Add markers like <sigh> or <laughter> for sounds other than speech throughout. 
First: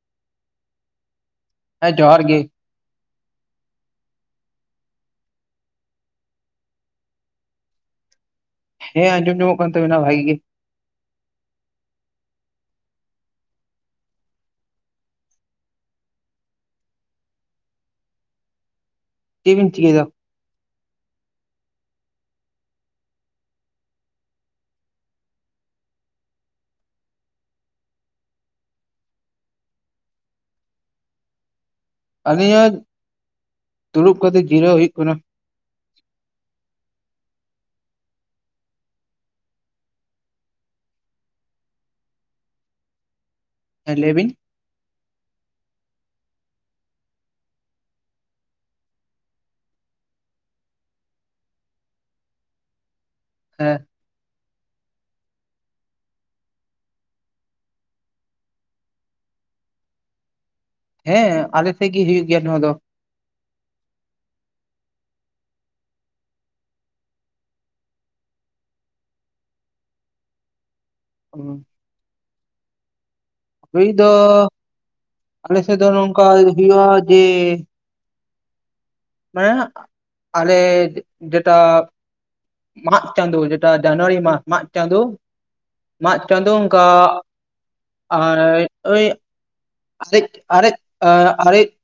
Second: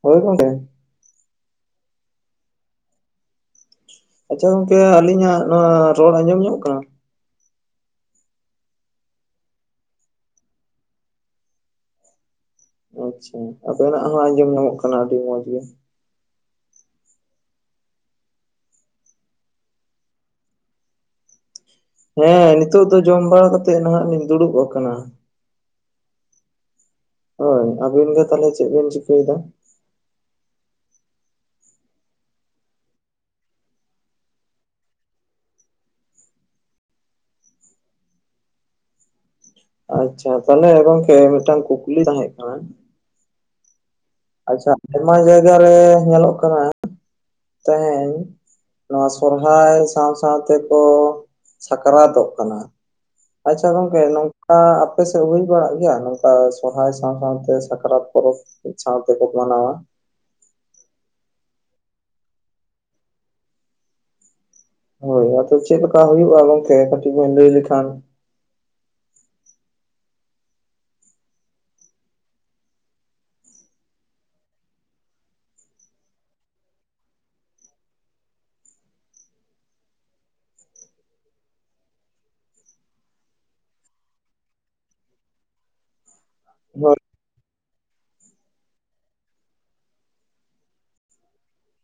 ᱦᱳᱭ <inaudible> ᱦᱮᱸ ᱡᱚᱦᱟᱨ ᱜᱮ᱾ ᱟᱪᱪᱷᱟ ᱜᱚᱝᱠᱮ ᱟᱹᱞᱤᱧᱟᱜ ᱱᱚᱣᱟ ᱨᱚᱲ ᱟᱸᱡᱚᱢ ᱧᱚᱜ ᱠᱟᱱᱟ? ᱦᱮᱸ ᱟᱸᱡᱚᱢ ᱧᱟᱢᱚᱜ ᱠᱟᱱ ᱛᱟᱵᱤᱱᱟ ᱵᱷᱟᱹᱜᱤ ᱜᱮ᱾ ᱟᱪᱪᱷᱟ ᱟᱵᱮᱱᱟᱜ ᱦᱚᱸ ᱟᱸᱡᱚᱢ ᱧᱟᱢᱚᱜ ᱠᱟᱱᱟ ᱟᱹᱰᱤ ᱢᱚᱸᱡᱽ ᱜᱮ᱾ ᱪᱮᱜ‌ ᱵᱤᱱ ᱪᱤᱠᱟᱹᱭᱫᱟ? ᱦᱮᱸ ᱱᱤᱛᱚᱜ ᱫᱚ ᱡᱚᱢ ᱵᱟᱲᱟ ᱠᱟᱛᱮᱜ ᱱᱷᱟᱜ ᱞᱤᱧ ᱫᱩᱲᱩᱵ ᱟᱠᱟᱱᱟ᱾ ᱦᱳᱭ ᱟᱹᱵᱤᱱ ᱜᱮ ᱛᱟᱦᱚᱞᱮ ᱪᱮᱫ ᱵᱤᱱ ᱪᱤᱠᱟᱹᱭᱫᱟ? ᱟᱹᱞᱤᱧᱟᱜ ᱫᱩᱲᱩᱵ ᱠᱟᱛᱮᱜ ᱡᱤᱨᱟᱹᱣ ᱦᱩᱭᱩᱜ ᱠᱟᱱᱟ, ᱟᱪᱪᱷᱟ ᱛᱟᱦᱚᱞᱮ ᱜᱚᱝᱠᱮ ᱢᱤᱫᱴᱟᱝ ᱠᱩᱠᱞᱤ ᱛᱟᱦᱮᱸᱜ ᱠᱟᱱᱟ, ᱦᱮᱸ ᱞᱟᱹᱭ ᱵᱤᱱ? ᱟᱪᱪᱷᱟ ᱟᱭᱢᱟ ᱡᱟᱭᱜᱟ ᱨᱮ ᱧᱮᱞᱚᱜ ᱠᱟᱱᱟ ᱛᱮᱦᱮᱧ ᱱᱚᱣᱟ ᱥᱚᱨᱦᱟᱭ ᱥᱟᱸᱶ ᱥᱟᱸᱶᱛᱮ ᱠᱚ ᱥᱟᱠᱨᱟᱛᱚᱜ ᱠᱟᱱᱟ᱾ ᱟᱪᱪᱷᱟ ᱦᱮᱸ ᱜᱚᱝᱠᱮ ᱱᱚᱜ ᱠᱟ ᱟᱯᱮᱥᱮᱫ ᱦᱩᱭ ᱵᱟᱲᱟᱜ ᱜᱮᱭᱟ ᱱᱚᱝᱠᱟ ᱥᱚᱨᱦᱟᱭ ᱥᱟᱶ ᱥᱟᱶᱛᱮ ᱥᱟᱠᱨᱟᱛ ᱯᱚᱨᱚᱵᱽ ᱥᱟᱶ ᱛᱮᱠᱚ ᱢᱟᱱᱟᱣᱟ ᱾ ᱦᱮᱸ ᱟᱞᱮ ᱥᱮᱫ ᱜᱮ ᱦᱩᱭᱩᱜ ᱜᱮᱭᱟ ᱱᱚᱣᱟ ᱫᱚ ᱾ ᱦᱳᱭ ᱟᱫᱚ ᱪᱮᱫ ᱞᱮᱠᱟ ᱦᱩᱭᱩᱜ-ᱟ ᱜᱚᱝᱠᱮ ᱠᱟᱹᱴᱤᱡ ᱵᱮᱱ ᱞᱟᱹᱭ ᱞᱮᱠᱷᱟᱱ ᱦᱩᱸ ᱾ ᱦᱩᱭ ᱫᱚ ᱟᱞᱮ ᱥᱮᱫ ᱫᱚ ᱱᱚᱝᱠᱟ ᱦᱩᱭᱩᱜ-ᱟ ᱡᱮ ᱦᱮᱸ ᱟᱞᱮ ᱡᱮᱴᱟ ᱢᱟᱜᱽ ᱪᱟᱸᱫᱳ ᱡᱮᱴᱟ ᱡᱟᱱᱩᱣᱟᱨᱤ ᱢᱟᱥ ᱢᱟᱜᱽ ᱪᱟᱸᱫᱳ ᱢᱟᱜ ᱪᱟᱸᱫᱳ ᱚᱱᱠᱟ ᱦᱳᱭ <inaudible> ᱟᱨ ᱳᱭ <unintelligible>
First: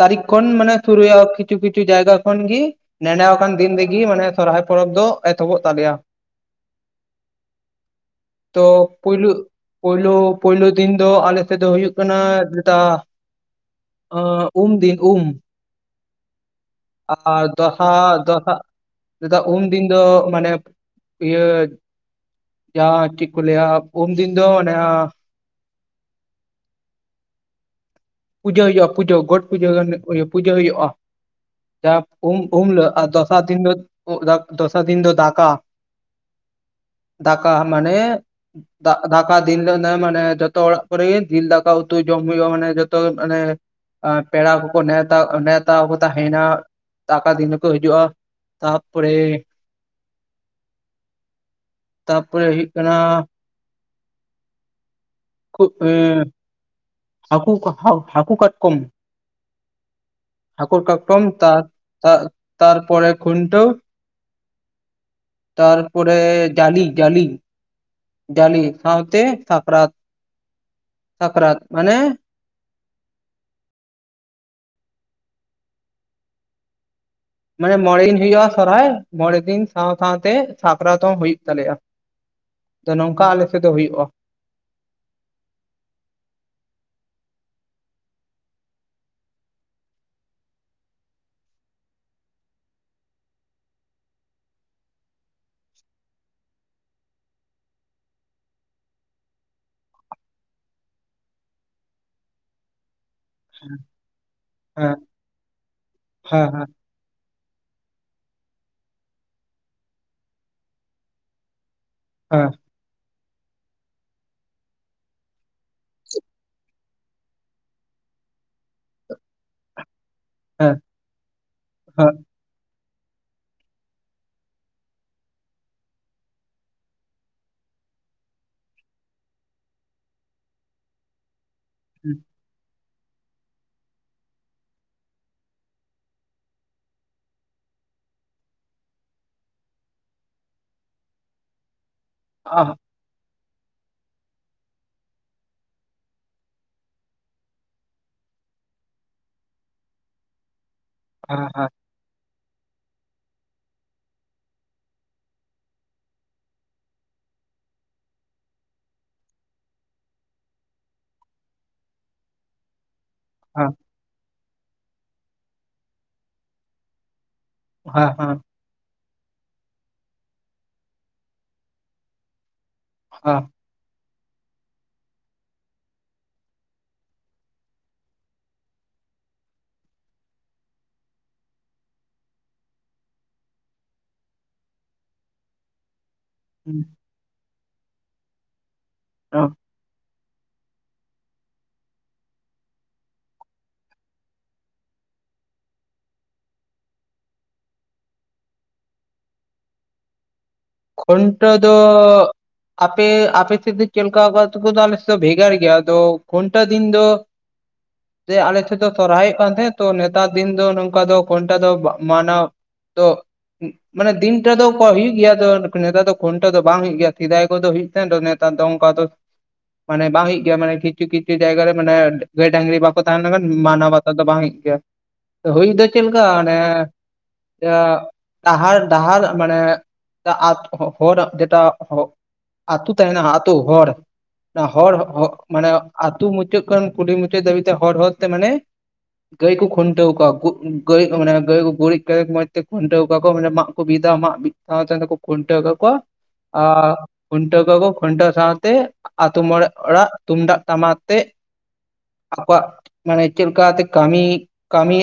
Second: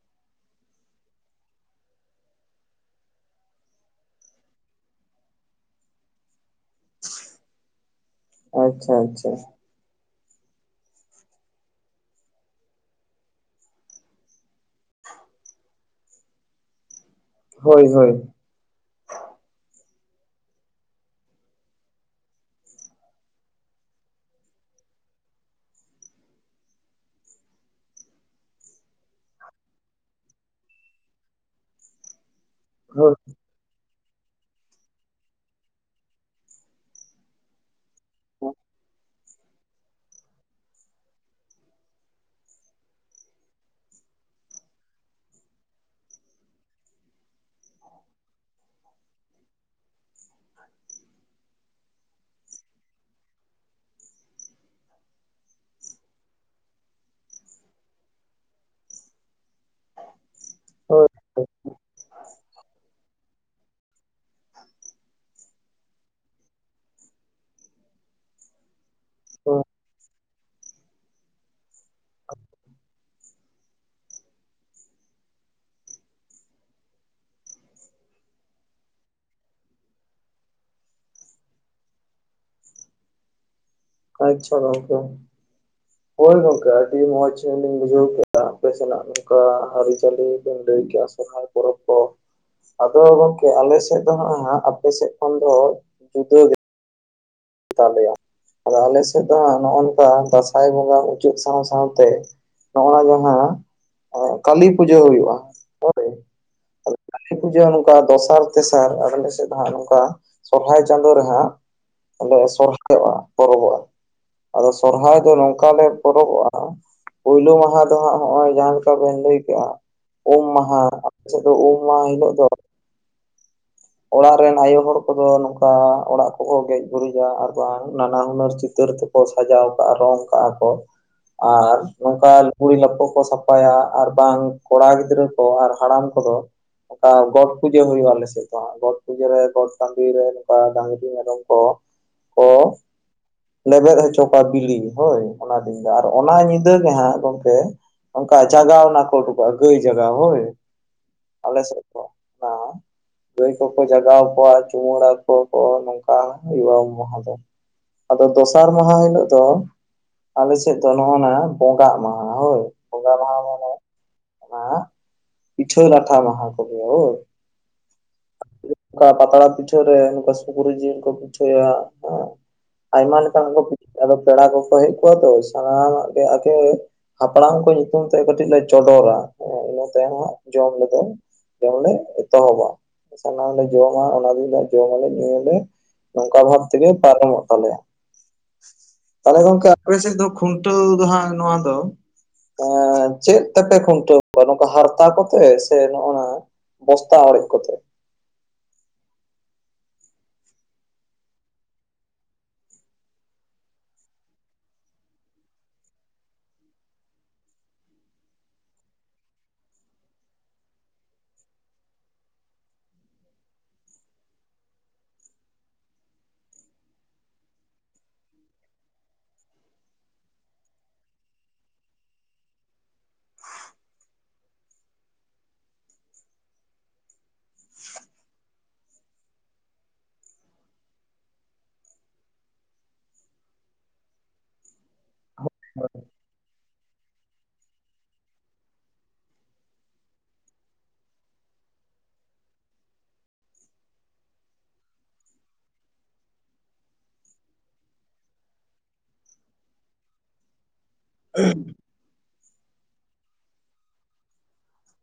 ᱛᱟᱨᱤᱠᱷ ᱠᱷᱚᱱ ᱢᱟᱱᱮ ᱥᱩᱨᱩᱭᱟ ᱠᱤᱪᱷᱩ ᱠᱤᱪᱷᱩ ᱡᱟᱭᱜᱟ ᱠᱷᱚᱱ ᱜᱤ ᱱᱮᱰᱟ ᱟᱠᱟᱱ ᱫᱤᱱ ᱨᱮᱜᱮ ᱢᱟᱱᱮ ᱥᱚᱨᱦᱟᱭ ᱯᱚᱨᱚᱵᱽ ᱫᱚ ᱮᱛᱚᱦᱚᱵᱚᱜ ᱛᱟᱞᱮᱭᱟ ᱾ <inaudible> ᱛᱚ ᱯᱩᱭᱞᱩ ᱟᱪᱪᱷᱟ ᱯᱩᱭᱞᱩ ᱯᱩᱭᱞᱩ ᱫᱤᱱ ᱫᱚ ᱟᱞᱮᱥᱮᱫ ᱫᱚ ᱦᱩᱭᱩᱜ ᱠᱟᱱᱟ ᱡᱮᱴᱟ <inaudible> ᱩᱢ ᱫᱤᱱ ᱩᱢ ᱟᱨ ᱦᱳᱭ ᱦᱳᱭ ᱫᱚᱥᱟᱨ <unintelligible> <unintelligible> ᱩᱢ ᱫᱤᱱ ᱫᱚ ᱢᱟᱱᱮ ᱤᱭᱟᱹ ᱡᱟᱦᱟᱸ ᱴᱤᱠ ᱠᱚ ᱞᱟᱭᱟ ᱩᱢ ᱫᱤᱱ ᱫᱚ ᱚᱱᱮ ᱯᱩᱡᱟᱹ ᱦᱩᱭᱩᱜ-ᱟ ᱯᱩᱡᱟᱹ ᱜᱚᱴ ᱯᱩᱡᱟᱹ ᱜᱟᱱ ᱯᱩᱡᱟᱹ ᱦᱩᱭᱩᱜ-ᱟ ᱾ ᱡᱟᱦᱟᱸ ᱩᱢ ᱩᱢ ᱦᱩᱞᱚᱜ ᱟᱨ ᱦᱳᱭ ᱫᱚᱥᱟᱨ ᱫᱤᱱ ᱫᱚ ᱫᱚᱥᱟᱨ ᱫᱤᱱ ᱫᱚ ᱫᱟᱠᱟ ᱾ <inaudible> ᱫᱟᱠᱟ ᱢᱟᱱᱮ ᱫᱟᱠᱟ ᱫᱤᱱ ᱫᱚ ᱢᱟᱱᱮ ᱡᱚᱛᱚ ᱚᱲᱟᱜ ᱠᱚᱨᱮ ᱡᱤᱞ ᱫᱷᱟᱠᱟ ᱩᱛᱩ ᱡᱚᱢ ᱦᱩᱭᱩᱜ-ᱟ ᱢᱟᱱᱮ ᱡᱚ ᱛᱚ ᱢᱟᱱᱮ ᱯᱮᱲᱟ ᱠᱚᱠᱚ ᱱᱮᱶᱛᱟ ᱱᱮᱶᱛᱟ ᱠᱚ ᱛᱟᱦᱮᱱᱟ ᱾ ᱫᱟᱠᱟ ᱫᱤᱱ ᱦᱚᱸ ᱠᱚ ᱦᱤᱡᱩᱜ-ᱟ ᱛᱟᱯᱚᱨᱮ ᱛᱟᱯᱚᱨᱮ ᱦᱩᱭᱩᱜ ᱠᱟᱱᱟ <unintelligible> ᱦᱟᱹᱠᱩ ᱦᱟᱹᱠᱩ ᱠᱟᱴᱠᱚᱢ ᱦᱟᱠᱳ ᱦᱳᱭ ᱠᱟᱴᱠᱚᱢ ᱛᱟ-ᱛᱟ-ᱛᱟᱨᱯᱚᱨᱮ ᱠᱷᱩᱱᱴᱟᱹᱣ ᱾ ᱛᱟᱨᱯᱚᱨᱮ ᱡᱟᱹᱞᱤ ᱡᱟᱹᱞᱤ ᱡᱟᱹᱞᱤ ᱥᱟᱶᱛᱮ ᱦᱳᱭ ᱥᱟᱠᱨᱟᱛ, <inaudible> ᱥᱟᱠᱨᱟᱛ ᱢᱟᱱᱮ ᱢᱟᱱᱮ ᱢᱚᱬᱮᱸ ᱫᱤᱱ ᱦᱩᱭᱩᱜ-ᱟ ᱥᱚᱨᱦᱟᱭ ᱢᱚᱬᱮ ᱫᱤᱱ ᱥᱟᱶ ᱥᱟᱶᱛᱮ ᱥᱟᱠᱨᱟᱛ ᱦᱚᱸ ᱦᱩᱭᱩᱜ ᱛᱟᱞᱮᱭᱟ ᱾ ᱟᱫᱚ ᱱᱚᱝᱠᱟ ᱟᱞᱮ ᱥᱮᱫ ᱫᱚ ᱦᱩᱭᱩᱜ-ᱟ ᱾ ᱟᱪᱪᱷᱟ ᱜᱚᱝᱠᱮ ᱾ ᱦᱳᱭ ᱜᱚᱝᱠᱮ ᱟᱹᱰᱤ ᱢᱚᱸᱡᱽ ᱞᱤᱧ ᱵᱩᱡᱷᱟᱹᱣ ᱠᱮᱜ-ᱟ ᱟᱯᱮ ᱥᱮᱱᱟᱜ ᱱᱚᱝᱠᱟ ᱟᱹᱨᱤᱪᱟᱹᱞᱤ ᱵᱤᱱ ᱞᱟᱹᱭ ᱠᱮᱜ-ᱟ ᱥᱚᱨᱦᱟᱭ ᱯᱚᱨᱚᱵᱽ ᱠᱚ ᱾ ᱟᱫᱚ ᱜᱚᱝᱠᱮ ᱟᱞᱮ ᱥᱮᱫ ᱫᱚ ᱦᱟᱸᱜ ᱟᱯᱮ ᱥᱮᱜ ᱠᱷᱚᱱ ᱫᱚ ᱡᱩᱫᱟᱹ ᱜᱮ ᱛᱟᱞᱮᱭᱟ ᱾ ᱟᱫᱚ ᱟᱞᱮᱥᱮᱫ ᱫᱚ ᱦᱟᱸᱜ ᱱᱚᱜ-ᱱᱚᱝᱠᱟ ᱫᱟᱸᱥᱟᱭ ᱵᱚᱸᱜᱟ ᱢᱩᱪᱟᱹᱫ ᱥᱟᱶ ᱥᱟᱶᱛᱮ ᱱᱚᱜ-ᱚᱱᱟ ᱡᱟᱦᱟᱸ ᱠᱟᱹᱞᱤ ᱦᱮᱸ ᱯᱩᱡᱟᱹ ᱦᱩᱭᱩᱜ-ᱟ ᱦᱳᱭ ᱦᱮᱸ ᱦᱮᱸ ᱾ ᱠᱟᱞᱤ ᱯᱩᱡᱟᱹ ᱱᱚᱝᱠᱟ ᱫᱚᱥᱟᱨ ᱛᱮᱥᱟᱨ ᱟᱞᱮ ᱥᱮᱫ ᱫᱚ ᱦᱟᱸᱜ ᱱᱚᱝᱠᱟ ᱥᱚᱨᱦᱟᱭ ᱪᱟᱸᱫᱳ ᱨᱮ ᱦᱟᱸᱜ ᱟᱞᱮ ᱦᱮᱸ ᱥᱚᱨᱦᱟᱭᱚᱜ-ᱟ ᱯᱚᱨᱚᱵᱚᱜ-ᱟ᱾ ᱟᱫᱚ ᱥᱚᱨᱦᱟᱭ ᱫᱚ ᱱᱚᱝᱠᱟ ᱞᱮ ᱯᱚᱨᱚᱵᱚᱜ-ᱟ ᱯᱩᱭᱞᱳ ᱢᱟᱦᱟᱸ ᱫᱚ ᱦᱟᱸᱜ ᱦᱚᱜ-ᱚᱭ ᱡᱟᱦᱟᱸ ᱞᱮᱠᱟ ᱵᱮᱱ ᱞᱟᱹᱭ ᱠᱮᱜ-ᱟ ᱩᱢ ᱦᱮᱸ ᱢᱟᱦᱟᱸ ᱟᱯᱮ ᱥᱮᱜ ᱫᱚ ᱩᱢ ᱢᱟᱦᱟᱸ ᱦᱮᱸ ᱦᱤᱞᱳᱜ ᱫᱚ ᱚᱲᱟᱜ ᱨᱮᱱ ᱟᱭᱳ ᱦᱚᱲ ᱠᱚᱫᱚ ᱱᱚᱝᱠᱟ ᱚᱲᱟᱜ ᱠᱚᱠᱚ ᱜᱮᱡ ᱜᱩᱨᱤᱡᱽᱟ ᱟᱨ ᱵᱟᱝ ᱱᱟᱱᱟ ᱦᱩᱱᱟᱹᱨ ᱪᱤᱛᱟᱹᱨ ᱛᱮ ᱠᱚ ᱥᱟᱡᱟᱣ ᱠᱟᱜ-ᱟ ᱨᱚᱝ ᱠᱟᱜ-ᱟ ᱠᱚ <inaudible> ᱟᱨ ᱦᱮᱸ ᱱᱚᱝᱠᱟ ᱞᱩᱜᱽᱲᱤ ᱞᱟᱯᱚ ᱠᱚ ᱥᱟᱯ ᱯᱟᱭᱟ ᱟᱨ ᱵᱟᱝ ᱠᱚᱲᱟ ᱜᱤᱫᱽᱨᱟᱹ ᱠᱚ ᱟᱨ ᱦᱟᱲᱟᱢ ᱠᱚᱫᱚ ᱚᱠᱟ ᱜᱚᱴ ᱯᱩᱡᱟᱹ ᱦᱩᱭᱩᱜ-ᱟ ᱟᱞᱮ ᱥᱮᱜ, ᱡᱟᱦᱟᱸ ᱜᱚᱴ ᱯᱩᱡᱟᱹ ᱨᱮ ᱜᱚᱴ ᱴᱟᱹᱰᱤ ᱨᱮ ᱱᱚᱝᱠᱟ ᱰᱟᱹᱝᱨᱤ ᱢᱮᱨᱚᱢ ᱠᱚ ᱠᱚ <inaudible> ᱞᱮᱵᱮᱫ ᱦᱚᱪᱚ ᱠᱚᱣᱟ ᱵᱤᱞᱤ ᱦᱳᱭ ᱚᱱᱟ ᱫᱤᱱ ᱫᱚ ᱟᱨ ᱚᱱᱟ ᱧᱤᱫᱟᱹ ᱜᱮ ᱦᱟᱸᱜ ᱜᱚᱝᱠᱮ ᱚᱝᱠᱟ ᱡᱟᱜᱟᱣ ᱱᱟᱜ ᱠᱚ ᱩᱰᱩᱜ-ᱟ ᱜᱟᱹᱭ ᱡᱟᱜᱟᱣ ᱦᱳᱭ᱾ ᱦᱮᱸ ᱟᱞᱮ ᱦᱮᱸ ᱥᱮᱫ ᱫᱚ ᱚᱱᱟ ᱜᱟᱹᱭ ᱠᱚᱠᱚ ᱡᱟᱜᱟᱣ ᱠᱚᱣᱟ ᱪᱩᱢᱟᱹᱲᱟ ᱠᱚ ᱠᱚ ᱱᱚᱝᱠᱟ ᱦᱩᱭᱩᱜ-ᱟ ᱩᱢ ᱢᱟᱦᱟᱸ ᱫᱚ᱾ ᱟᱫᱚ ᱫᱚᱥᱟᱨ ᱢᱟᱦᱟ ᱦᱤᱞᱳᱜ ᱫᱚ ᱟᱞᱮ ᱥᱮᱫ ᱫᱚ ᱱᱚᱜ-ᱚᱱᱟ ᱵᱚᱸᱜᱟᱜ ᱢᱟᱦᱟ ᱦᱳᱭ, ᱵᱚᱸᱜᱟ ᱢᱟᱦᱟ ᱦᱚᱸ ᱟᱸ ᱯᱤᱴᱷᱟᱹ ᱞᱟᱴᱷᱟ ᱢᱟᱦᱟ ᱠᱚ ᱞᱮᱭᱟ ᱦᱳᱭ᱾ ᱦᱮᱸ ᱦᱮᱸ <unintelligible> ᱠᱟ ᱯᱟᱛᱲᱟ ᱯᱤᱴᱷᱟᱹ ᱨᱮ ᱱᱚᱝᱠᱟ ᱥᱩᱠᱨᱤ ᱡᱤᱞ ᱠᱚ ᱯᱤᱴᱷᱟᱹᱭᱟ ᱦᱮᱸ᱾ ᱟᱭᱢᱟ ᱞᱮᱠᱟᱱ ᱦᱮᱸ <unintelligible> ᱟᱫᱚ ᱯᱮᱲᱟ ᱠᱚᱠᱚ ᱦᱮᱡ ᱠᱚᱜᱟ ᱛᱚ ᱥᱟᱱᱟᱢᱟᱜ ᱜᱮ <inaudible> ᱦᱟᱯᱲᱟᱢ ᱠᱚ ᱧᱩᱛᱩᱢ ᱛᱮ ᱠᱟᱹᱴᱤᱡ ᱞᱮ ᱪᱚᱰᱚᱨᱟ ᱤᱱᱟᱹ ᱛᱟᱭᱚᱢ ᱦᱟᱸᱜ ᱡᱚᱢ ᱞᱮᱠᱟ ᱡᱚᱢ ᱞᱮ ᱮᱛᱚᱦᱚᱵᱟ᱾ ᱥᱟᱱᱟᱢ ᱞᱮ ᱡᱚᱢᱟ ᱚᱱᱟ ᱫᱤᱱ ᱫᱚ ᱦᱟᱸᱜ ᱡᱚᱢᱟᱞᱮ ᱧᱩᱭᱟᱞᱮ ᱱᱚᱝᱠᱟ ᱵᱷᱟᱵ ᱦᱮᱸ ᱛᱮᱜᱮ ᱯᱟᱨᱚᱢᱚᱜ ᱛᱟᱞᱮᱭᱟ᱾ ᱛᱟᱦᱞᱮ ᱦᱮᱸ ᱜᱚᱝᱠᱮ ᱟᱯᱮ ᱥᱮᱫ ᱫᱚ ᱠᱷᱩᱱᱴᱟᱹᱣ ᱫᱚ ᱦᱟᱸᱜ ᱱᱚᱣᱟ ᱫᱚ ᱮᱸ ᱪᱮᱜ ᱛᱮᱯᱮ ᱠᱷᱩᱱᱴᱟᱹᱣ ᱠᱚᱣᱟ ᱱᱚᱠᱟ ᱦᱟᱨᱛᱟ ᱠᱚᱛᱮ ᱥᱮ ᱱᱚᱜ-ᱱᱟ ᱵᱚᱥᱛᱟ ᱚᱲᱮᱡ ᱠᱚᱛᱮ? ᱠᱷᱩᱱᱴᱟᱹᱣ ᱫᱚ ᱟᱯᱮ ᱟᱯᱮ ᱥᱮᱫ ᱫᱚ ᱪᱮᱞᱠᱟ ᱚᱠᱟ ᱟᱹᱛᱩ ᱠᱚᱫᱚ ᱟᱞᱮ ᱥᱮᱜ ᱫᱚ ᱵᱷᱮᱜᱟᱨ ᱜᱮᱭᱟ ᱟᱫᱚ ᱠᱷᱩᱱᱴᱟᱹᱣ ᱫᱤᱱ ᱫᱚ <unintelligible> ᱡᱮ ᱟᱞᱮ ᱴᱷᱮᱡ ᱫᱚ ᱥᱚᱨᱦᱟᱭᱚᱜ ᱠᱟᱱ ᱛᱟᱦᱮᱸᱫ ᱛᱚ ᱱᱮᱛᱟᱨ ᱫᱤᱱ ᱫᱚ ᱱᱚᱝᱠᱟ ᱫᱚ ᱠᱷᱩᱱᱴᱟᱹᱣ ᱫᱚ ᱵᱟᱜ ᱢᱟᱱᱟᱣ ᱛᱚ ᱢᱟᱱᱮ ᱫᱤᱱ ᱴᱟ ᱫᱚ ᱠᱚ ᱦᱩᱭᱩᱜ ᱜᱮᱭᱟ ᱟᱫᱚ ᱱᱮᱛᱟᱨ ᱫᱚ ᱠᱷᱩᱱᱴᱟᱹᱣ ᱫᱚ ᱵᱟᱝ ᱦᱩᱭᱩᱜ ᱜᱮᱭᱟ ᱥᱮᱫᱟᱭ ᱠᱚᱫᱚ ᱦᱩᱭᱩᱜ ᱛᱟᱦᱮᱱ ᱛᱚ ᱱᱮᱛᱟᱨ ᱫᱚ ᱚᱱᱠᱟ ᱫᱚ ᱢᱟᱱᱮ ᱵᱟᱝ ᱦᱩᱭᱩᱜ ᱜᱮᱭᱟ ᱢᱟᱱᱮ ᱠᱤᱪᱷᱩ ᱠᱤᱪᱷᱩ ᱡᱟᱭᱜᱟ ᱨᱮ ᱢᱟᱱᱮ ᱜᱟᱹᱭ ᱰᱟᱹᱝᱨᱤ ᱵᱟᱠᱚ ᱛᱟᱦᱮᱸ ᱞᱮᱱᱠᱷᱟᱱ ᱢᱟᱱᱟᱣ ᱵᱟ ᱛᱟᱣ ᱫᱚ ᱵᱟᱝ ᱦᱩᱭᱩᱜ ᱜᱮᱭᱟ ᱦᱩᱭ ᱫᱚ ᱪᱮᱫ ᱞᱮᱠᱟ ᱚᱱᱮ ᱰᱟᱦᱟᱨ ᱰᱟᱦᱟᱨ ᱢᱟᱱᱮ ᱟᱛ ᱦᱚ ᱦᱚᱲ ᱡᱮᱴᱟ ᱦᱚᱜ ᱟᱛᱳ ᱛᱮᱦᱮᱱᱟ ᱟᱛᱳ ᱦᱚᱨ ᱦᱚᱨ ᱦᱚ ᱢᱟᱱᱮ ᱟᱛᱳ ᱢᱩᱪᱟᱹᱫ ᱠᱷᱚᱱ ᱠᱩᱞᱦᱤ ᱢᱩᱪᱟᱹᱫ ᱫᱷᱟᱹᱵᱤᱡ ᱛᱮ ᱦᱚᱨ ᱦᱚᱨᱛᱮ ᱢᱟᱱᱮ ᱜᱟᱹᱭ ᱠᱩ ᱠᱷᱩᱱᱴᱟᱹᱣ ᱠᱚᱣᱟ ᱜᱟᱹᱭ ᱠᱚ ᱢᱟᱱᱮ ᱜᱟᱹᱭ ᱠᱚ ᱜᱩᱨᱤᱡ ᱢᱚᱸᱡᱽ ᱛᱮ ᱠᱷᱩᱱᱴᱟᱹᱣ ᱠᱚᱣᱟ ᱠᱚ ᱢᱟᱱᱮ ᱢᱟᱜᱼ- ᱠᱚ ᱵᱤᱫᱟ ᱢᱟᱜ ᱵᱤᱫ <inaudible> ᱠᱷᱩᱱᱴᱟᱹᱣ ᱠᱟᱠᱚᱣᱟ᱾ ᱟ ᱠᱷᱩᱱᱴᱟᱹᱣ ᱠᱚᱣᱟ ᱠᱚ ᱠᱷᱩᱱᱴᱟᱹᱣ ᱥᱟᱶᱛᱮ ᱟᱛᱳ ᱢᱚᱬᱮ ᱚᱲᱟᱜ ᱛᱩᱢᱫᱟᱜ ᱴᱟᱢᱟᱠ ᱛᱮ <unintelligible> ᱟᱠᱚᱣᱟᱜ ᱢᱟᱱᱮ ᱪᱮᱫ ᱞᱮᱠᱟ ᱟᱛᱮ ᱠᱟᱹᱢᱤ ᱠᱟᱹᱢᱤ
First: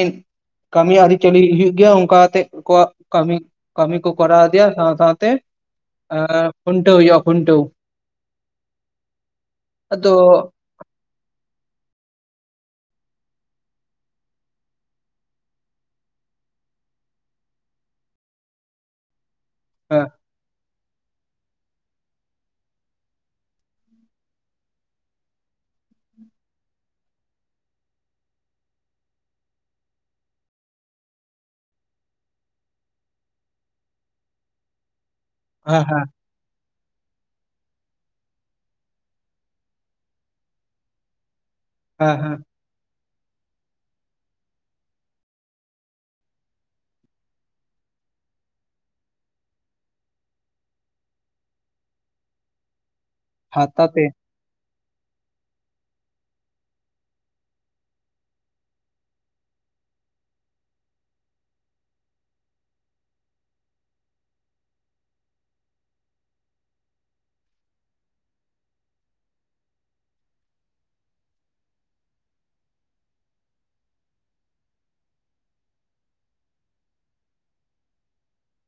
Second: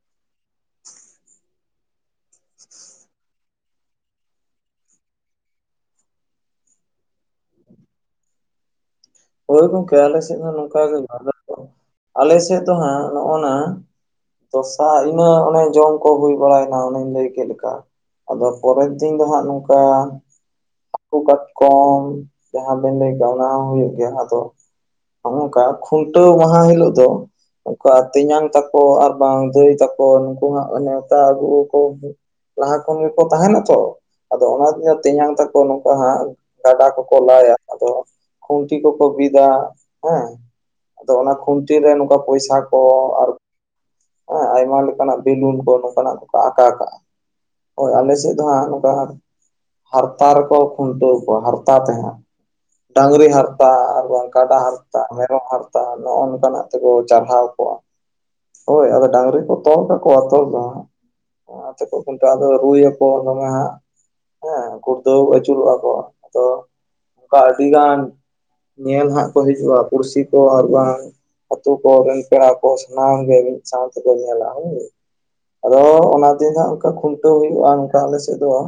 ᱠᱟᱹᱢᱤ ᱟᱹᱨᱤᱪᱟᱹᱞᱤ ᱦᱳᱭᱳᱜ ᱜᱮᱭᱟ ᱚᱱᱠᱟ ᱟᱛᱮᱜ ᱠᱚ ᱠᱟᱹᱢᱤ ᱠᱟᱹᱢᱤ ᱠᱚ ᱠᱚᱨᱟᱣ ᱤᱫᱤᱭᱟ ᱥᱟᱶ ᱥᱟᱶ ᱛᱮ ᱮᱸᱻ ᱠᱷᱩᱱᱴᱟᱹᱣ ᱦᱩᱭᱩᱜ-ᱟ ᱠᱷᱩᱱᱴᱟᱹᱣ᱾ ᱦᱳᱭ ᱜᱚᱝᱠᱮ ᱟᱫᱚ ᱟᱞᱮ ᱥᱮᱫ ᱫᱚ ᱱᱚᱝᱠᱟ ᱜᱮ ᱦᱩᱭᱩᱜ-ᱟ <unintelligible> ᱟᱞᱮ ᱥᱮᱫ ᱫᱚ ᱦᱟᱸᱜ ᱱᱚᱜ-ᱚ ᱱᱟ ᱥᱚᱥᱟ ᱤᱱᱟᱹ ᱚᱱᱮ ᱡᱚᱢ ᱠᱚ ᱦᱩᱭ ᱵᱟᱲᱟᱭ ᱱᱟ ᱚᱱᱮᱧ ᱞᱟᱹᱭ ᱪᱮᱫ ᱞᱮᱠᱟ᱾ ᱟᱫᱚ ᱯᱚᱨᱮ ᱫᱤᱱ ᱫᱚ ᱦᱟᱸᱜ <inaudible> ᱚᱱᱠᱟ ᱦᱮᱸ ᱦᱟᱹᱠᱩ ᱠᱟᱴᱠᱚᱢ, ᱡᱟᱦᱟᱸ ᱵᱮᱱ ᱞᱟᱹᱭ ᱠᱮᱜ-ᱟ ᱚᱱᱟ ᱦᱚᱸ ᱦᱩᱭᱩᱜ ᱜᱮᱭᱟ᱾ ᱛᱚ ᱦᱚᱜ-ᱚᱝᱠᱟ ᱠᱷᱩᱱᱴᱟᱹᱣ ᱢᱟᱦᱟ ᱦᱤᱞᱳᱜ ᱫᱚ ᱚᱠᱟ ᱛᱮᱧᱟᱝ ᱛᱟᱠᱚ ᱟᱨ ᱵᱟᱝ ᱫᱟᱹᱭ ᱛᱟᱠᱚ ᱱᱩᱠᱩ ᱦᱟᱸᱜ ᱱᱮᱣᱛᱟ ᱟᱹᱜᱩ ᱟᱠᱚ ᱡᱟᱦᱟᱸ ᱠᱷᱚᱱ ᱜᱮᱠᱚ ᱛᱟᱦᱮᱱᱟ ᱛᱚ, ᱟᱫᱚ ᱚᱱᱟᱛᱮ ᱛᱮᱧᱟᱝ ᱛᱟᱠ ᱠᱚ ᱦᱮᱸ ᱱᱚᱝᱠᱟ ᱦᱮᱸ ᱦᱟᱸᱜ, ᱜᱟᱰᱟ ᱠᱚᱠᱚ ᱞᱟᱭᱟ ᱾ ᱟᱫᱚ ᱠᱷᱩᱱᱴᱤ ᱠᱚ ᱠᱚ ᱵᱤᱫᱟ ᱦᱮᱸ, ᱟᱫᱚ ᱚᱱᱟ ᱠᱷᱩᱱᱴᱤ ᱨᱮ ᱦᱮᱸ ᱱᱚᱝᱠᱟ ᱦᱮᱸ ᱯᱚᱭᱥᱟ ᱠᱚ ᱟᱨ ᱦᱮᱸ, ᱟᱭᱢᱟ ᱞᱮᱠᱟᱱᱟᱜ ᱵᱮᱞᱩᱱ ᱠᱚ ᱱᱚᱝᱠᱟᱱᱟᱜ ᱠᱚᱠᱚ ᱟᱠᱟ ᱠᱟᱜᱼᱟ ᱾ ᱦᱳᱭ, ᱟᱞᱮ ᱥᱮᱫ ᱫᱚ ᱦᱟᱸᱜ ᱱᱚᱝᱠᱟ ᱦᱟᱸᱜ ᱦᱟᱨᱛᱟ ᱨᱮᱠᱚ ᱠᱷᱩᱱᱴᱟᱹᱣ ᱠᱚᱣᱟ ᱦᱟᱨᱛᱟ ᱛᱮᱦᱟᱸᱜ, ᱰᱟᱸᱝᱨᱤ ᱦᱟᱨ ᱦᱟᱨᱛᱟ ᱛᱮ ᱾ ᱠᱟᱰᱟ ᱦᱟᱨᱛᱟ, ᱢᱮᱨᱚᱢ ᱦᱟᱨᱛᱟ, ᱱᱚᱜᱼᱚ ᱱᱚᱝᱠᱟᱱᱟᱜ ᱛᱮᱠᱚ ᱪᱟᱨᱦᱟᱣ ᱠᱚᱣᱟ ᱾ ᱦᱳᱭ, ᱟᱫᱚ ᱰᱟᱝᱨᱤ ᱠᱚ ᱛᱚᱞ ᱠᱟᱠᱚᱣᱟ ᱛᱚᱞ ᱫᱚ ᱦᱟᱸᱜ ᱾ <unintelligible> ᱚᱱᱟ ᱟᱛᱮ ᱠᱚ ᱠᱷᱩᱱᱴᱟᱹᱜᱼᱟ, ᱟᱫᱚ ᱨᱩᱭ ᱟᱠᱚ ᱫᱚᱢᱮ ᱦᱟᱸᱜ ᱾ ᱦᱮᱸ, ᱜᱩᱲᱫᱟᱹᱣ ᱟᱹᱪᱩᱨᱚᱜᱼᱟ ᱠᱚ ᱟᱫᱚ ᱚᱱᱠᱟ ᱟᱹᱰᱤ ᱜᱟᱱ ᱧᱮᱞ ᱦᱟᱸᱜ ᱠᱚ ᱦᱤᱡᱩᱜᱼᱟ ᱯᱩᱲᱥᱤ ᱠᱚ ᱟᱨ ᱵᱟᱝ ᱟᱹᱛᱩ ᱠᱚ ᱨᱮᱱ ᱯᱮᱲᱟ ᱠᱚ ᱥᱟᱱᱟᱢ ᱜᱮ ᱢᱤᱫ ᱥᱟᱶ ᱛᱮᱠᱚ ᱧᱮᱞᱟ ᱦᱳᱭ ᱾ ᱟᱫᱚ ᱚᱱᱟ ᱫᱤᱱ ᱫᱚ ᱦᱟᱸᱜ ᱚᱱᱠᱟ ᱠᱷᱩᱱᱴᱟᱹᱣ ᱦᱩᱭᱩᱜᱼᱟ ᱱᱚᱝᱠᱟ ᱟᱞᱮ ᱥᱮᱫ ᱫᱚ ᱾ ᱮᱸᱻ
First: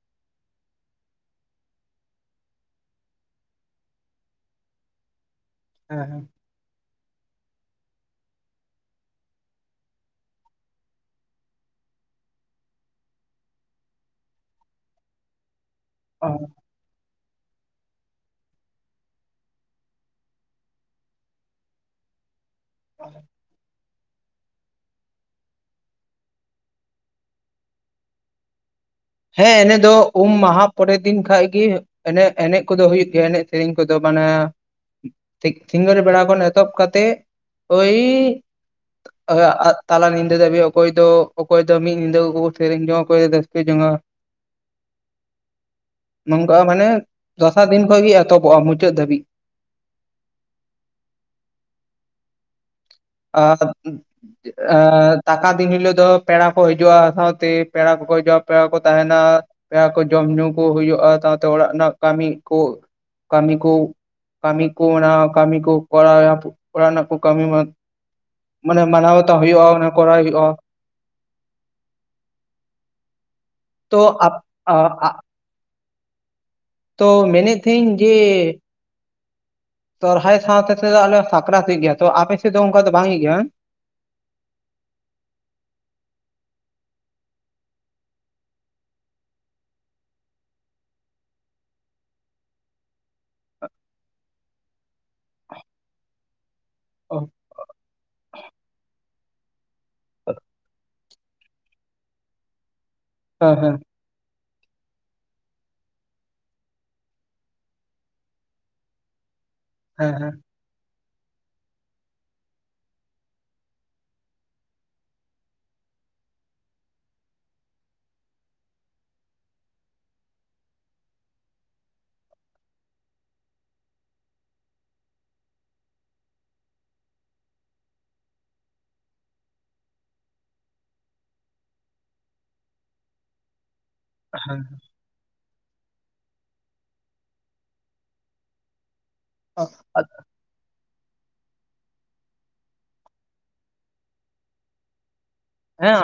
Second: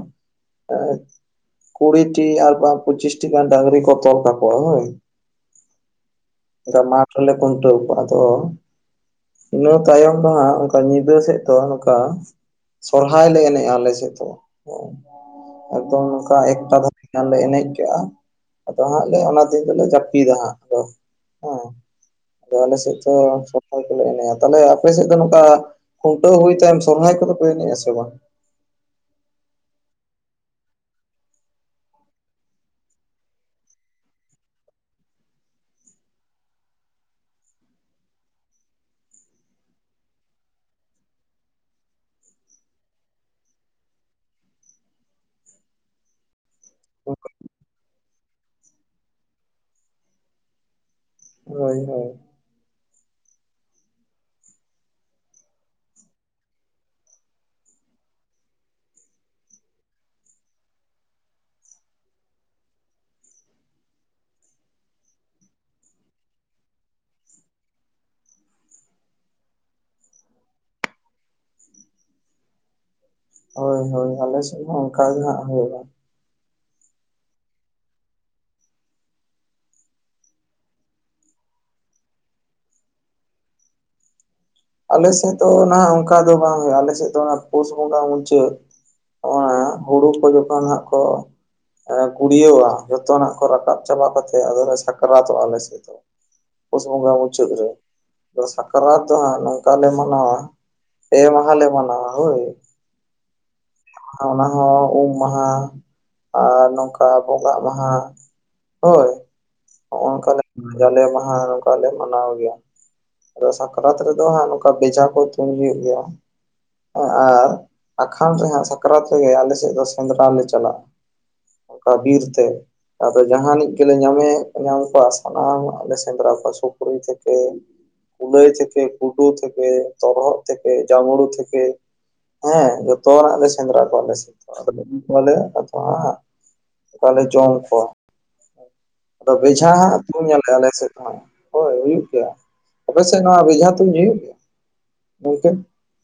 ᱼᱼ ᱠᱩᱲᱤᱴᱤ, ᱟᱨ ᱵᱟᱝ ᱯᱚᱸᱪᱤᱥᱴᱤ ᱜᱟᱱ ᱰᱟᱸᱝᱨᱤ ᱠᱚ ᱛᱚᱞ ᱠᱟᱠᱚᱣᱟ ᱦᱳᱭ ᱾ ᱦᱮᱸ ᱦᱮᱸ ᱾ ᱚᱱᱠᱟ ᱢᱟᱴᱷ ᱨᱮᱞᱮ ᱠᱷᱩᱱᱴᱟᱹᱣ ᱠᱚᱣᱟ, ᱟᱫᱚ ᱤᱱᱟᱹ ᱛᱟᱭᱚᱢ ᱫᱚ ᱦᱟᱸᱜ, ᱚᱱᱠᱟ ᱧᱤᱫᱟᱹ ᱥᱮᱫ ᱫᱚ ᱱᱚᱠᱟ ᱥᱚᱨᱦᱟᱭ ᱞᱮ ᱮᱱᱮᱡᱼᱟ ᱟᱞᱮ ᱥᱮᱫ ᱫᱚ ᱦᱮᱸ ᱾ ᱮᱠᱫᱚᱢ ᱚ ᱱᱚᱝᱠᱟ ᱮᱠᱴᱟ ᱫᱷᱟᱵᱤᱡ ᱱᱟᱜ ᱞᱮ ᱮᱱᱮᱡ ᱠᱟᱜ-ᱟ, ᱟᱫᱚ ᱦᱟᱸᱜ ᱼᱼ <unintelligible> ᱚᱱᱟ ᱫᱤᱱ ᱫᱚᱞᱮ ᱡᱟᱹᱯᱤᱫᱟ ᱦᱟᱸᱜ ᱟᱫᱚ ᱦᱮᱸ ᱾ ᱟᱫᱚ ᱟᱞᱮ ᱥᱮᱫ ᱫᱚ <unintelligible> ᱠᱚᱞᱮ ᱮᱱᱮᱡᱼᱟ ᱾ ᱛᱟᱦᱟᱞᱮ ᱟᱯᱮ ᱥᱮᱫ ᱫᱚ ᱱᱚᱝᱠᱟ ᱠᱷᱩᱱᱴᱟᱹᱣ ᱦᱩᱭ ᱛᱟᱭᱚᱢ ᱥᱚᱨᱦᱟᱭ ᱠᱚᱫᱚ ᱯᱮ ᱮᱱᱮᱡ-ᱟ ᱥᱮ ᱵᱟᱝ? ᱦᱮᱸ, ᱮᱱᱮᱡ ᱫᱚ ᱩᱢ ᱢᱟᱦᱟ ᱯᱚᱨᱮ ᱫᱤᱱ ᱠᱷᱟᱡ ᱜᱮ ᱾ ᱮᱱᱮᱡ ᱮᱱᱮᱡ ᱠᱚᱫᱚ ᱦᱩᱭᱩᱜ ᱜᱮᱭᱟ ᱮᱱᱮᱡ ᱥᱮᱨᱮᱧ ᱠᱚᱫᱚ, ᱢᱟᱱᱮ ᱴᱷᱤᱠ ᱥᱤᱸᱜᱟᱹᱲ ᱵᱮᱲᱟ ᱠᱷᱚᱱ ᱮᱛᱚᱦᱚᱵ ᱠᱟᱛᱮᱫ ᱳᱭᱻ <unintelligible> ᱛᱟᱞᱟ ᱧᱤᱫᱟᱹ ᱫᱷᱟᱵᱤᱡ ᱚᱠᱚᱭ ᱫᱚ, ᱚᱠᱚᱭ ᱫᱚ ᱢᱤᱫ ᱧᱤᱫᱟᱹ ᱠᱚ ᱥᱮᱨᱮᱧ ᱡᱚᱝᱟ ᱠᱚ ᱨᱟᱹᱥᱠᱟᱹ ᱡᱚᱝᱟ ᱾ ᱱᱚᱝᱠᱟ ᱢᱟᱱᱮ ᱫᱚᱥᱟᱨ ᱫᱤᱱ ᱠᱷᱚᱡ ᱜᱮ ᱮᱛᱚᱦᱚᱵᱚᱜᱼᱟ ᱢᱩᱪᱟᱹᱫ ᱫᱷᱟᱹᱵᱤᱡ ᱾ ᱦᱳᱭ ᱦᱳᱭ ᱾ ᱟᱨ ᱮᱸ ᱫᱟᱠᱟ ᱫᱤᱱ ᱦᱤᱞᱳᱜ ᱫᱚ ᱯᱮᱲᱟ ᱠᱚ ᱦᱤᱡᱩᱜᱼᱟ, ᱥᱟᱶᱛᱮ ᱯᱮᱲᱟ ᱠᱚᱠᱚ ᱦᱤᱡᱩᱜᱼᱟ ᱯᱮᱲᱟ ᱠᱚ ᱛᱟᱦᱮᱱᱟ ᱾ ᱯᱮᱲᱟ ᱠᱚ ᱡᱚᱢ ᱧᱩ ᱠᱚ ᱦᱩᱭᱩᱜᱼᱟ ᱥᱟᱶᱛᱮ ᱚᱲᱟᱜ ᱨᱮᱱᱟᱜ ᱠᱟᱹᱢᱤ ᱠᱚ ᱠᱟᱹᱢᱤ ᱠᱚ, ᱠᱟᱹᱢᱤ ᱠᱚ ᱚᱱᱟ ᱠᱟᱹᱢᱤ ᱠᱚ ᱠᱚᱨᱟᱣᱭᱟ ᱚᱲᱟᱜ ᱨᱮᱱᱟᱜ ᱠᱚ ᱠᱟᱹᱢᱤ ᱢᱟ ᱢᱟᱱᱮ ᱢᱟᱱᱟᱣ ᱵᱟᱛᱟᱣ ᱦᱩᱭᱩᱜᱼᱟ, ᱚᱱᱟ ᱠᱚᱨᱟᱣ ᱦᱩᱭᱩᱜᱼᱟ ᱾ ᱦᱳᱭ ᱛᱚ ᱦᱳᱭ, ᱟᱞᱮ ᱥᱮᱫ ᱦᱚᱸ ᱚᱱᱠᱟ ᱜᱮ ᱦᱟᱸᱜ ᱦᱩᱭᱩᱜᱼᱟ ᱾ ᱛᱚ ᱢᱮᱱᱮᱜ ᱛᱟᱹᱦᱮᱜ ᱤᱧ ᱡᱮ ᱥᱚᱦᱨᱟᱭ ᱥᱟᱶᱛᱮ ᱛᱮᱫᱚ ᱟᱞᱮ ᱥᱟᱠᱨᱟᱛ ᱦᱩᱭᱩᱜ ᱜᱮᱭᱟ, ᱛᱚ ᱟᱯᱮ ᱥᱮᱫ ᱫᱚ ᱚᱱᱠᱟ ᱫᱚ ᱵᱟᱝ ᱦᱩᱭᱩᱜ ᱜᱮᱭᱟ ᱦᱟᱜ? ᱟᱞᱮ ᱥᱮᱫ ᱫᱚ ᱱᱟᱦᱜ ᱚᱱᱠᱟ ᱫᱚ ᱵᱟᱝ ᱦᱩᱭᱩᱜᱼᱟ, ᱟᱞᱮ ᱥᱮᱫ ᱫᱚ ᱚᱱᱟ ᱯᱳᱥ ᱵᱚᱸᱜᱟ ᱢᱩᱪᱟᱹᱫ ᱾ ᱦᱮᱸ ᱦᱩᱲᱩ ᱠᱚ ᱡᱚᱠᱷᱚᱱ ᱦᱟᱸᱜ ᱠᱚ ᱜᱩᱲᱭᱟᱹᱣᱟ ᱡᱚᱛᱚᱱᱟᱜ ᱠᱚ ᱨᱟᱠᱟᱵ ᱪᱟᱵᱟ ᱠᱟᱛᱮᱜ ᱟᱫᱚ ᱞᱮ ᱥᱟᱠᱨᱟᱛᱚᱜᱼᱟ ᱟᱞᱮ ᱥᱮᱫ ᱫᱚ ᱾ ᱯᱩᱥ ᱵᱚᱸᱜᱟ ᱚ ᱢᱩᱪᱟᱹᱫ ᱨᱮ ᱟᱫᱚ ᱥᱟᱠᱨᱟᱛ ᱫᱚ ᱦᱟᱸᱜ ᱱᱚᱝᱠᱟ ᱞᱮ ᱢᱟᱱᱟᱣᱟ ᱾ ᱯᱮ ᱢᱟᱦᱟ ᱞᱮ ᱢᱟᱱᱟᱣᱟ ᱦᱳᱭ ᱾ ᱦᱮᱸ ᱦᱮᱸ ᱾ ᱚᱱᱟ ᱦᱚᱸ ᱩᱢ ᱢᱟᱦᱟ ᱟᱨ ᱱᱚᱝᱠᱟ ᱵᱚᱸᱜᱟ ᱢᱟᱦᱟ, ᱦᱳᱭ ᱦᱮᱸ ᱦᱚᱸᱜ-ᱚᱝᱠᱟ ᱞᱮ ᱦᱮᱸ ᱡᱟᱞᱮ ᱢᱟᱦᱟ ᱱᱚᱝᱠᱟ ᱞᱮ ᱢᱟᱱᱟᱣ ᱜᱮᱭᱟ ᱾ ᱟᱫᱚ ᱥᱟᱠᱨᱟᱛ ᱨᱮᱫᱚ ᱦᱟᱸᱜ ᱠᱚ ᱵᱮᱡᱷᱟ ᱠᱚ ᱛᱩᱧ ᱦᱩᱭᱩᱜ ᱜᱮᱭᱟ᱾ ᱟᱨ ᱟᱠᱷᱟᱱ ᱨᱮᱦᱟᱜ ᱥᱟᱠᱨᱟᱛ ᱨᱮᱜᱮ ᱟᱞᱮᱥᱮᱫ ᱫᱚ ᱥᱮᱸᱫᱽᱨᱟ ᱞᱮ ᱪᱟᱞᱟᱜᱼᱟ᱾ ᱚᱱᱠᱟ ᱵᱤᱨ ᱛᱮ, ᱟᱫᱚ ᱡᱟᱦᱟᱱᱤᱡ ᱜᱮᱞᱮ ᱧᱟᱢᱮ ᱧᱟᱢ ᱠᱚᱣᱟ ᱥᱟᱱᱟᱢᱜ ᱞᱮ ᱥᱮᱸᱫᱽᱨᱟ ᱠᱚᱭᱟ ᱥᱩᱠᱤ ᱛᱷᱮᱠᱮ ᱠᱩᱞᱟᱹᱭ ᱛᱷᱮᱠᱮ, ᱜᱩᱰᱩ ᱛᱷᱮᱠᱮ, ᱛᱚᱨᱦᱚᱫ ᱛᱷᱮᱠᱮ, ᱡᱟᱢᱲᱩ ᱛᱷᱮᱠᱮ, ᱦᱮᱸ ᱡᱚᱛᱚᱱᱟᱜ ᱞᱮ ᱥᱮᱸᱫᱽᱨᱟ ᱠᱚᱣᱟᱞᱮ ᱥᱮ ᱟᱫᱚ ᱟᱜᱩ ᱠᱟᱭᱟᱞᱮ ᱟᱫ ᱦᱮ ᱚᱱᱠᱟ ᱞᱮ ᱡᱚᱢ ᱠᱚᱣᱟ᱾ ᱟᱫᱚ ᱵᱮᱡᱷᱟ ᱦᱮᱸ ᱛᱩᱧ ᱟᱞᱮ, ᱟᱞᱮ ᱥᱮᱫ ᱫᱚ ᱦᱟᱜ᱾ ᱦᱳᱭ ᱦᱩᱭᱩᱜ ᱜᱮᱭᱟ, ᱟᱯᱮ ᱥᱮᱫ ᱱᱚᱣᱟ ᱵᱮᱡᱷᱟ ᱛᱩᱧ ᱦᱩᱭᱩᱜ ᱜᱮᱭᱟ ᱜᱚᱢᱝᱠᱮ? ᱦᱮᱸ,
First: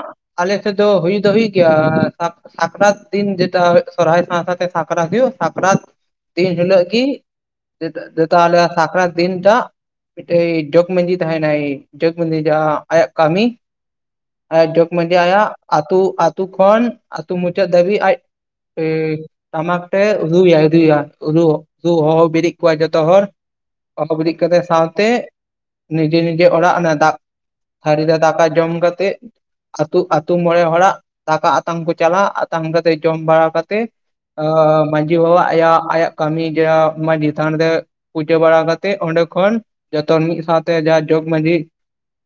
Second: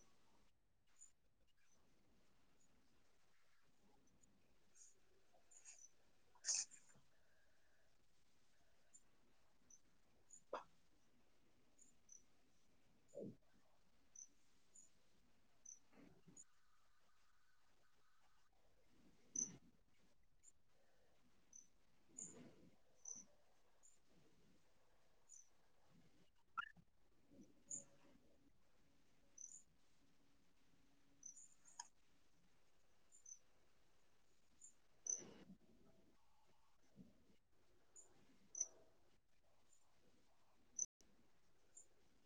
ᱟᱞᱮ ᱥᱮᱫ ᱫᱚ ᱦᱩᱭ ᱫᱚ ᱦᱩᱭ ᱜᱮᱭᱟ ᱥᱟᱵ ᱥᱟᱠᱨᱟᱛ ᱫᱤᱱ ᱡᱮᱴᱟ ᱥᱚᱨᱦᱟᱭ ᱥᱟᱣ ᱥᱟᱣ ᱛᱮ ᱥᱟᱠᱨᱟᱛ ᱦᱩᱭᱩ ᱥᱟᱠᱨᱟᱛ ᱫᱤᱱ ᱦᱤᱞᱳᱜ ᱠᱤ <unintelligible> ᱟᱞᱮᱭᱟᱜ ᱥᱟᱠᱨᱟᱛ ᱫᱤᱱᱴᱟ ᱢᱤᱫᱴᱮᱡ ᱡᱚᱜᱽ ᱢᱟᱹᱡᱷᱤ ᱛᱦᱮᱱᱟᱭ ᱱᱟᱭ ᱡᱚᱜᱽ ᱢᱟᱹᱡᱷᱤ ᱡᱟᱦᱟ ᱟᱭᱟᱜ ᱠᱟᱹᱢᱤ, ᱡᱚᱜᱽ ᱢᱟᱹᱡᱷᱤ ᱟᱭᱟᱜ ᱟᱹᱛᱩ ᱟᱹᱛᱩ ᱠᱷᱚᱱ ᱟᱹᱛᱩ ᱢᱩᱪᱟᱹᱫ ᱫᱷᱟᱵᱤᱪ ᱟᱡ ᱤ ᱴᱟᱢᱟᱠ ᱛᱮ ᱨᱩᱟᱭ ᱨᱩᱭᱟ ᱨᱩ, ᱨᱩ ᱦᱚᱦᱚ ᱵᱤᱨᱮᱫ ᱠᱚᱣᱟᱭ ᱡᱚᱛᱚ ᱦᱚᱲ ᱦᱚᱦᱚ ᱵᱮᱨᱤᱫ ᱠᱟᱛᱮ ᱥᱟᱶᱛᱮ, ᱱᱤᱡᱮ ᱱᱤᱡᱮ ᱚᱲᱟᱜ ᱚᱱᱟ ᱫᱟᱜ ᱛᱷᱟᱹᱨᱤ ᱨᱮ ᱫᱟᱠᱟ ᱡᱚᱢ ᱠᱟᱛᱮ, ᱟᱹᱛᱩ ᱟᱛᱳ ᱢᱲᱮ ᱦᱚᱲᱟᱜ ᱫᱟᱠᱟ ᱟᱛᱟᱝ ᱠᱚ ᱪᱟᱞᱟᱜᱼᱟ, ᱟᱛᱟᱝ ᱠᱟᱛᱮ ᱡᱚᱢ ᱵᱟᱲᱟ ᱠᱟᱛᱮ ᱚᱻ ᱢᱟᱺᱡᱷᱤ ᱵᱟᱵᱟ ᱟᱭᱟᱜ ᱟᱭᱟᱜ ᱠᱟᱹᱢᱤ ᱡᱟ ᱢᱟᱹᱡᱷᱤ ᱛᱷᱟᱱ ᱨᱮ, ᱯᱩᱡᱟᱹ ᱵᱟᱲᱟ ᱠᱟᱛᱮᱫ ᱚᱸᱰᱮ ᱠᱷᱚᱱ ᱡᱚᱛᱚ ᱢᱤᱫ ᱥᱟᱶᱛᱮ ᱡᱟᱦᱟ ᱡᱚᱜᱽ ᱢᱟᱺᱡᱷᱤ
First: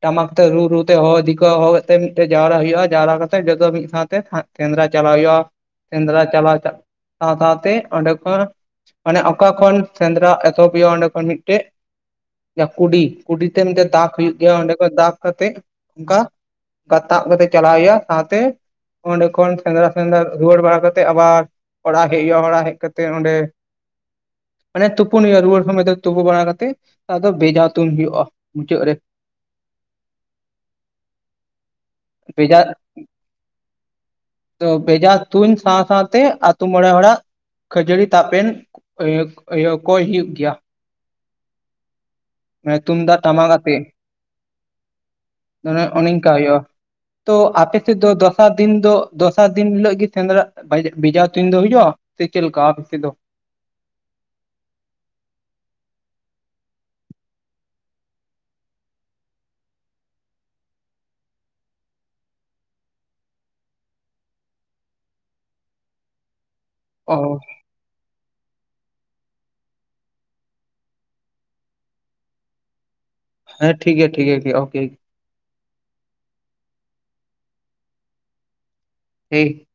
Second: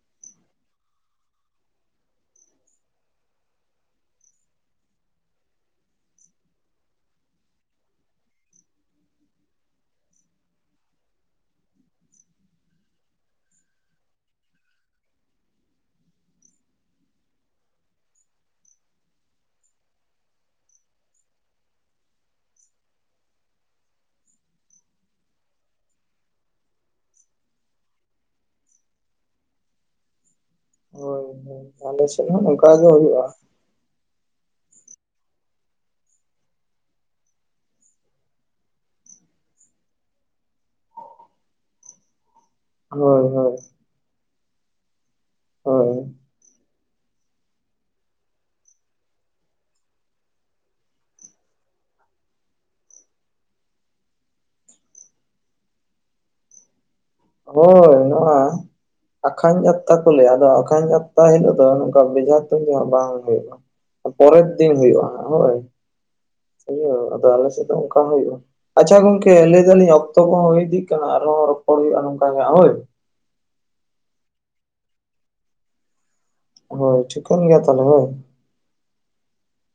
ᱴᱟᱢᱟᱠᱛᱮ ᱨᱩ ᱨᱩ ᱛᱮ ᱦᱚᱦ ᱤᱫᱤ ᱠᱣᱭᱟ ᱦᱚᱦ ᱢᱤᱫᱴᱮᱡ ᱡᱟᱣᱨᱟ ᱦᱩᱭᱩᱜᱼᱟ, ᱡᱟᱣᱨᱟ ᱠᱟᱛᱮᱜ ᱡᱚᱛᱚ ᱢᱤᱫ ᱥᱟᱶᱛᱮ ᱦᱟᱜ ᱥᱮᱸᱫᱽᱨᱟ ᱪᱟᱞᱟᱜ ᱦᱩᱭᱩᱜᱼᱟ᱾ ᱥᱮᱸᱫᱽᱨᱟ ᱪᱟᱞᱟᱣ ᱪᱟ ᱥᱟᱶ ᱥᱟᱶᱛᱮ ᱚᱸᱰᱮ ᱠᱷᱚᱱ ᱢᱟᱱᱮ ᱚᱠᱟ ᱠᱷᱚᱱ ᱥᱮᱸᱫᱽᱨᱟ ᱮᱛᱚᱦᱚᱵ ᱦᱩᱭᱩᱜᱼᱟ, ᱚᱸᱰᱮ ᱠᱷᱚᱱ ᱢᱤᱫᱴᱮᱡ ᱠᱩᱰᱤ ᱠᱩᱰᱤ ᱛᱮ ᱢᱤᱫ ᱫᱟᱜᱽ ᱦᱩᱭᱩᱜ ᱜᱮᱭᱟ, ᱚᱸᱰᱮ ᱠᱷᱚᱱ ᱫᱟᱜ ᱠᱟᱛᱮᱜ ᱚᱱᱠᱟ ᱜᱟᱛᱟᱜ ᱠᱟᱛᱮ ᱪᱟᱞᱟᱣ ᱦᱩᱭᱩᱼᱟ, ᱥᱟᱶᱛᱮ ᱚᱸᱰᱮ ᱠᱷᱚᱱ ᱥᱮᱸᱫᱽᱨᱟ ᱥᱮᱸᱫᱽᱨᱟ, ᱨᱩᱣᱟᱹᱲ ᱵᱟᱲᱟ ᱠᱟᱛᱮ ᱟᱵᱟᱨ ᱚᱲᱟᱜ ᱦᱮᱡ ᱦᱩᱭᱩᱜᱼᱟ, ᱚᱲᱟᱜ ᱦᱮᱡ ᱠᱟᱛᱮᱜ ᱚᱸᱰᱮ ᱢᱟᱱᱮ ᱛᱩᱯᱩᱱ ᱦᱩᱭᱩᱜᱼᱟ, ᱨᱩᱣᱟᱹᱲ ᱥᱚᱢᱚᱭ ᱫᱚ ᱛᱩᱯᱩ ᱵᱟᱲᱟ ᱠᱟᱛᱮᱫ ᱟᱫᱚ ᱵᱷᱮᱡᱟ ᱛᱩᱱ ᱦᱩᱭᱩᱜᱼᱟ ᱢᱩᱪᱟᱹᱫ ᱨᱮ᱾ ᱦᱳᱭ ᱦᱳᱭ, ᱟᱞᱮ ᱥᱮᱫ ᱦᱚᱸ ᱵᱷᱮᱡᱟ ᱚᱱᱠᱟ ᱜᱮ ᱦᱩᱭᱩᱜᱼᱟ᱾ ᱛᱚ ᱵᱷᱮᱡᱟ ᱛᱩᱧ ᱥᱟᱶ ᱥᱟᱶᱛᱮ ᱟᱛᱳ ᱢᱚᱬᱮ ᱦᱚᱲᱟᱜ ᱠᱷᱟᱹᱡᱟᱹᱲᱤ ᱛᱟᱯᱮᱱ ᱤᱭᱟ, ᱤᱭᱟ ᱠᱚᱭ ᱦᱩᱭᱩᱜ ᱜᱮᱭᱟ᱾ ᱢᱮ ᱛᱩᱢᱫᱟᱜ ᱦᱳᱭ ᱴᱟᱢᱟᱠ ᱦᱳᱭ ᱟᱛᱮ, ᱢᱚᱱᱮ ᱦᱳᱭ ᱚᱱᱮ ᱚᱝᱠᱟ ᱦᱳᱭᱳᱼᱟ᱾ ᱛᱚ ᱟᱯᱮ ᱥᱮᱫ ᱫᱚ ᱫᱚᱥᱟᱨ ᱫᱤᱱ ᱫᱚ ᱫᱚᱥᱟᱨ ᱫᱤᱱ ᱦᱤᱞᱳ ᱜᱤ, ᱥᱮᱸᱫᱽᱨᱟ ᱵᱷᱟ ᱵᱷᱮᱡᱟ ᱛᱩᱧ ᱫᱚ ᱦᱩᱭᱩᱜᱼᱟ? ᱥᱮ ᱪᱮᱫ ᱞᱮᱠᱟ ᱟᱯᱮ ᱥᱮᱫ ᱫᱚ? ᱦᱳᱭ, ᱱᱚᱣᱟ ᱟᱠᱷᱟᱱ ᱡᱟᱛᱛᱟ ᱠᱚ ᱞᱟᱹᱭᱟ, ᱟᱫᱚ ᱟᱠᱷᱟᱱ ᱡᱛᱛᱟ ᱦᱤᱞᱳᱜ ᱫᱚ ᱱᱚᱝᱠᱟ ᱵᱮᱡᱷᱟ ᱛᱩᱧ ᱫᱚ ᱦᱟᱜ ᱵᱟᱝ ᱦᱩᱭᱩᱜᱼᱟ᱾ ᱯᱚᱨᱮᱨ ᱫᱤᱱ ᱦᱩᱭᱩᱜᱼᱟ ᱦᱳᱭ, ᱵᱩᱡᱷᱟᱹᱣ ᱚ ᱟᱫᱚ ᱟᱞᱮ ᱥᱮᱫ ᱚᱱᱠᱟ ᱦᱩᱭᱩᱜᱼᱟ, ᱟᱪᱪᱷᱟ ᱜᱚᱝᱠᱮ ᱞᱟᱹᱭ ᱮᱟᱞᱤᱧ ᱚᱠᱛᱚ ᱠᱚᱦᱚᱸ ᱦᱩᱭ ᱤᱫᱤᱜ ᱠᱟᱱᱟ, ᱟᱨᱦᱚᱸ ᱨᱚᱯᱚᱲ ᱦᱩᱭᱩᱜᱼᱟ ᱱᱚᱝᱠᱟ ᱦᱳᱭ, ᱦᱮᱸ ᱴᱷᱤᱠ ᱜᱮᱭᱟ, ᱴᱷᱤᱠ ᱜᱮᱭᱟ ᱠᱤ ᱚᱠᱮ᱾ ᱦᱳᱭ, ᱴᱷᱤᱠᱟᱹᱱ ᱜᱮᱭᱟ ᱛᱟᱦᱚᱞᱮ ᱦᱚᱭ᱾ ᱦᱤ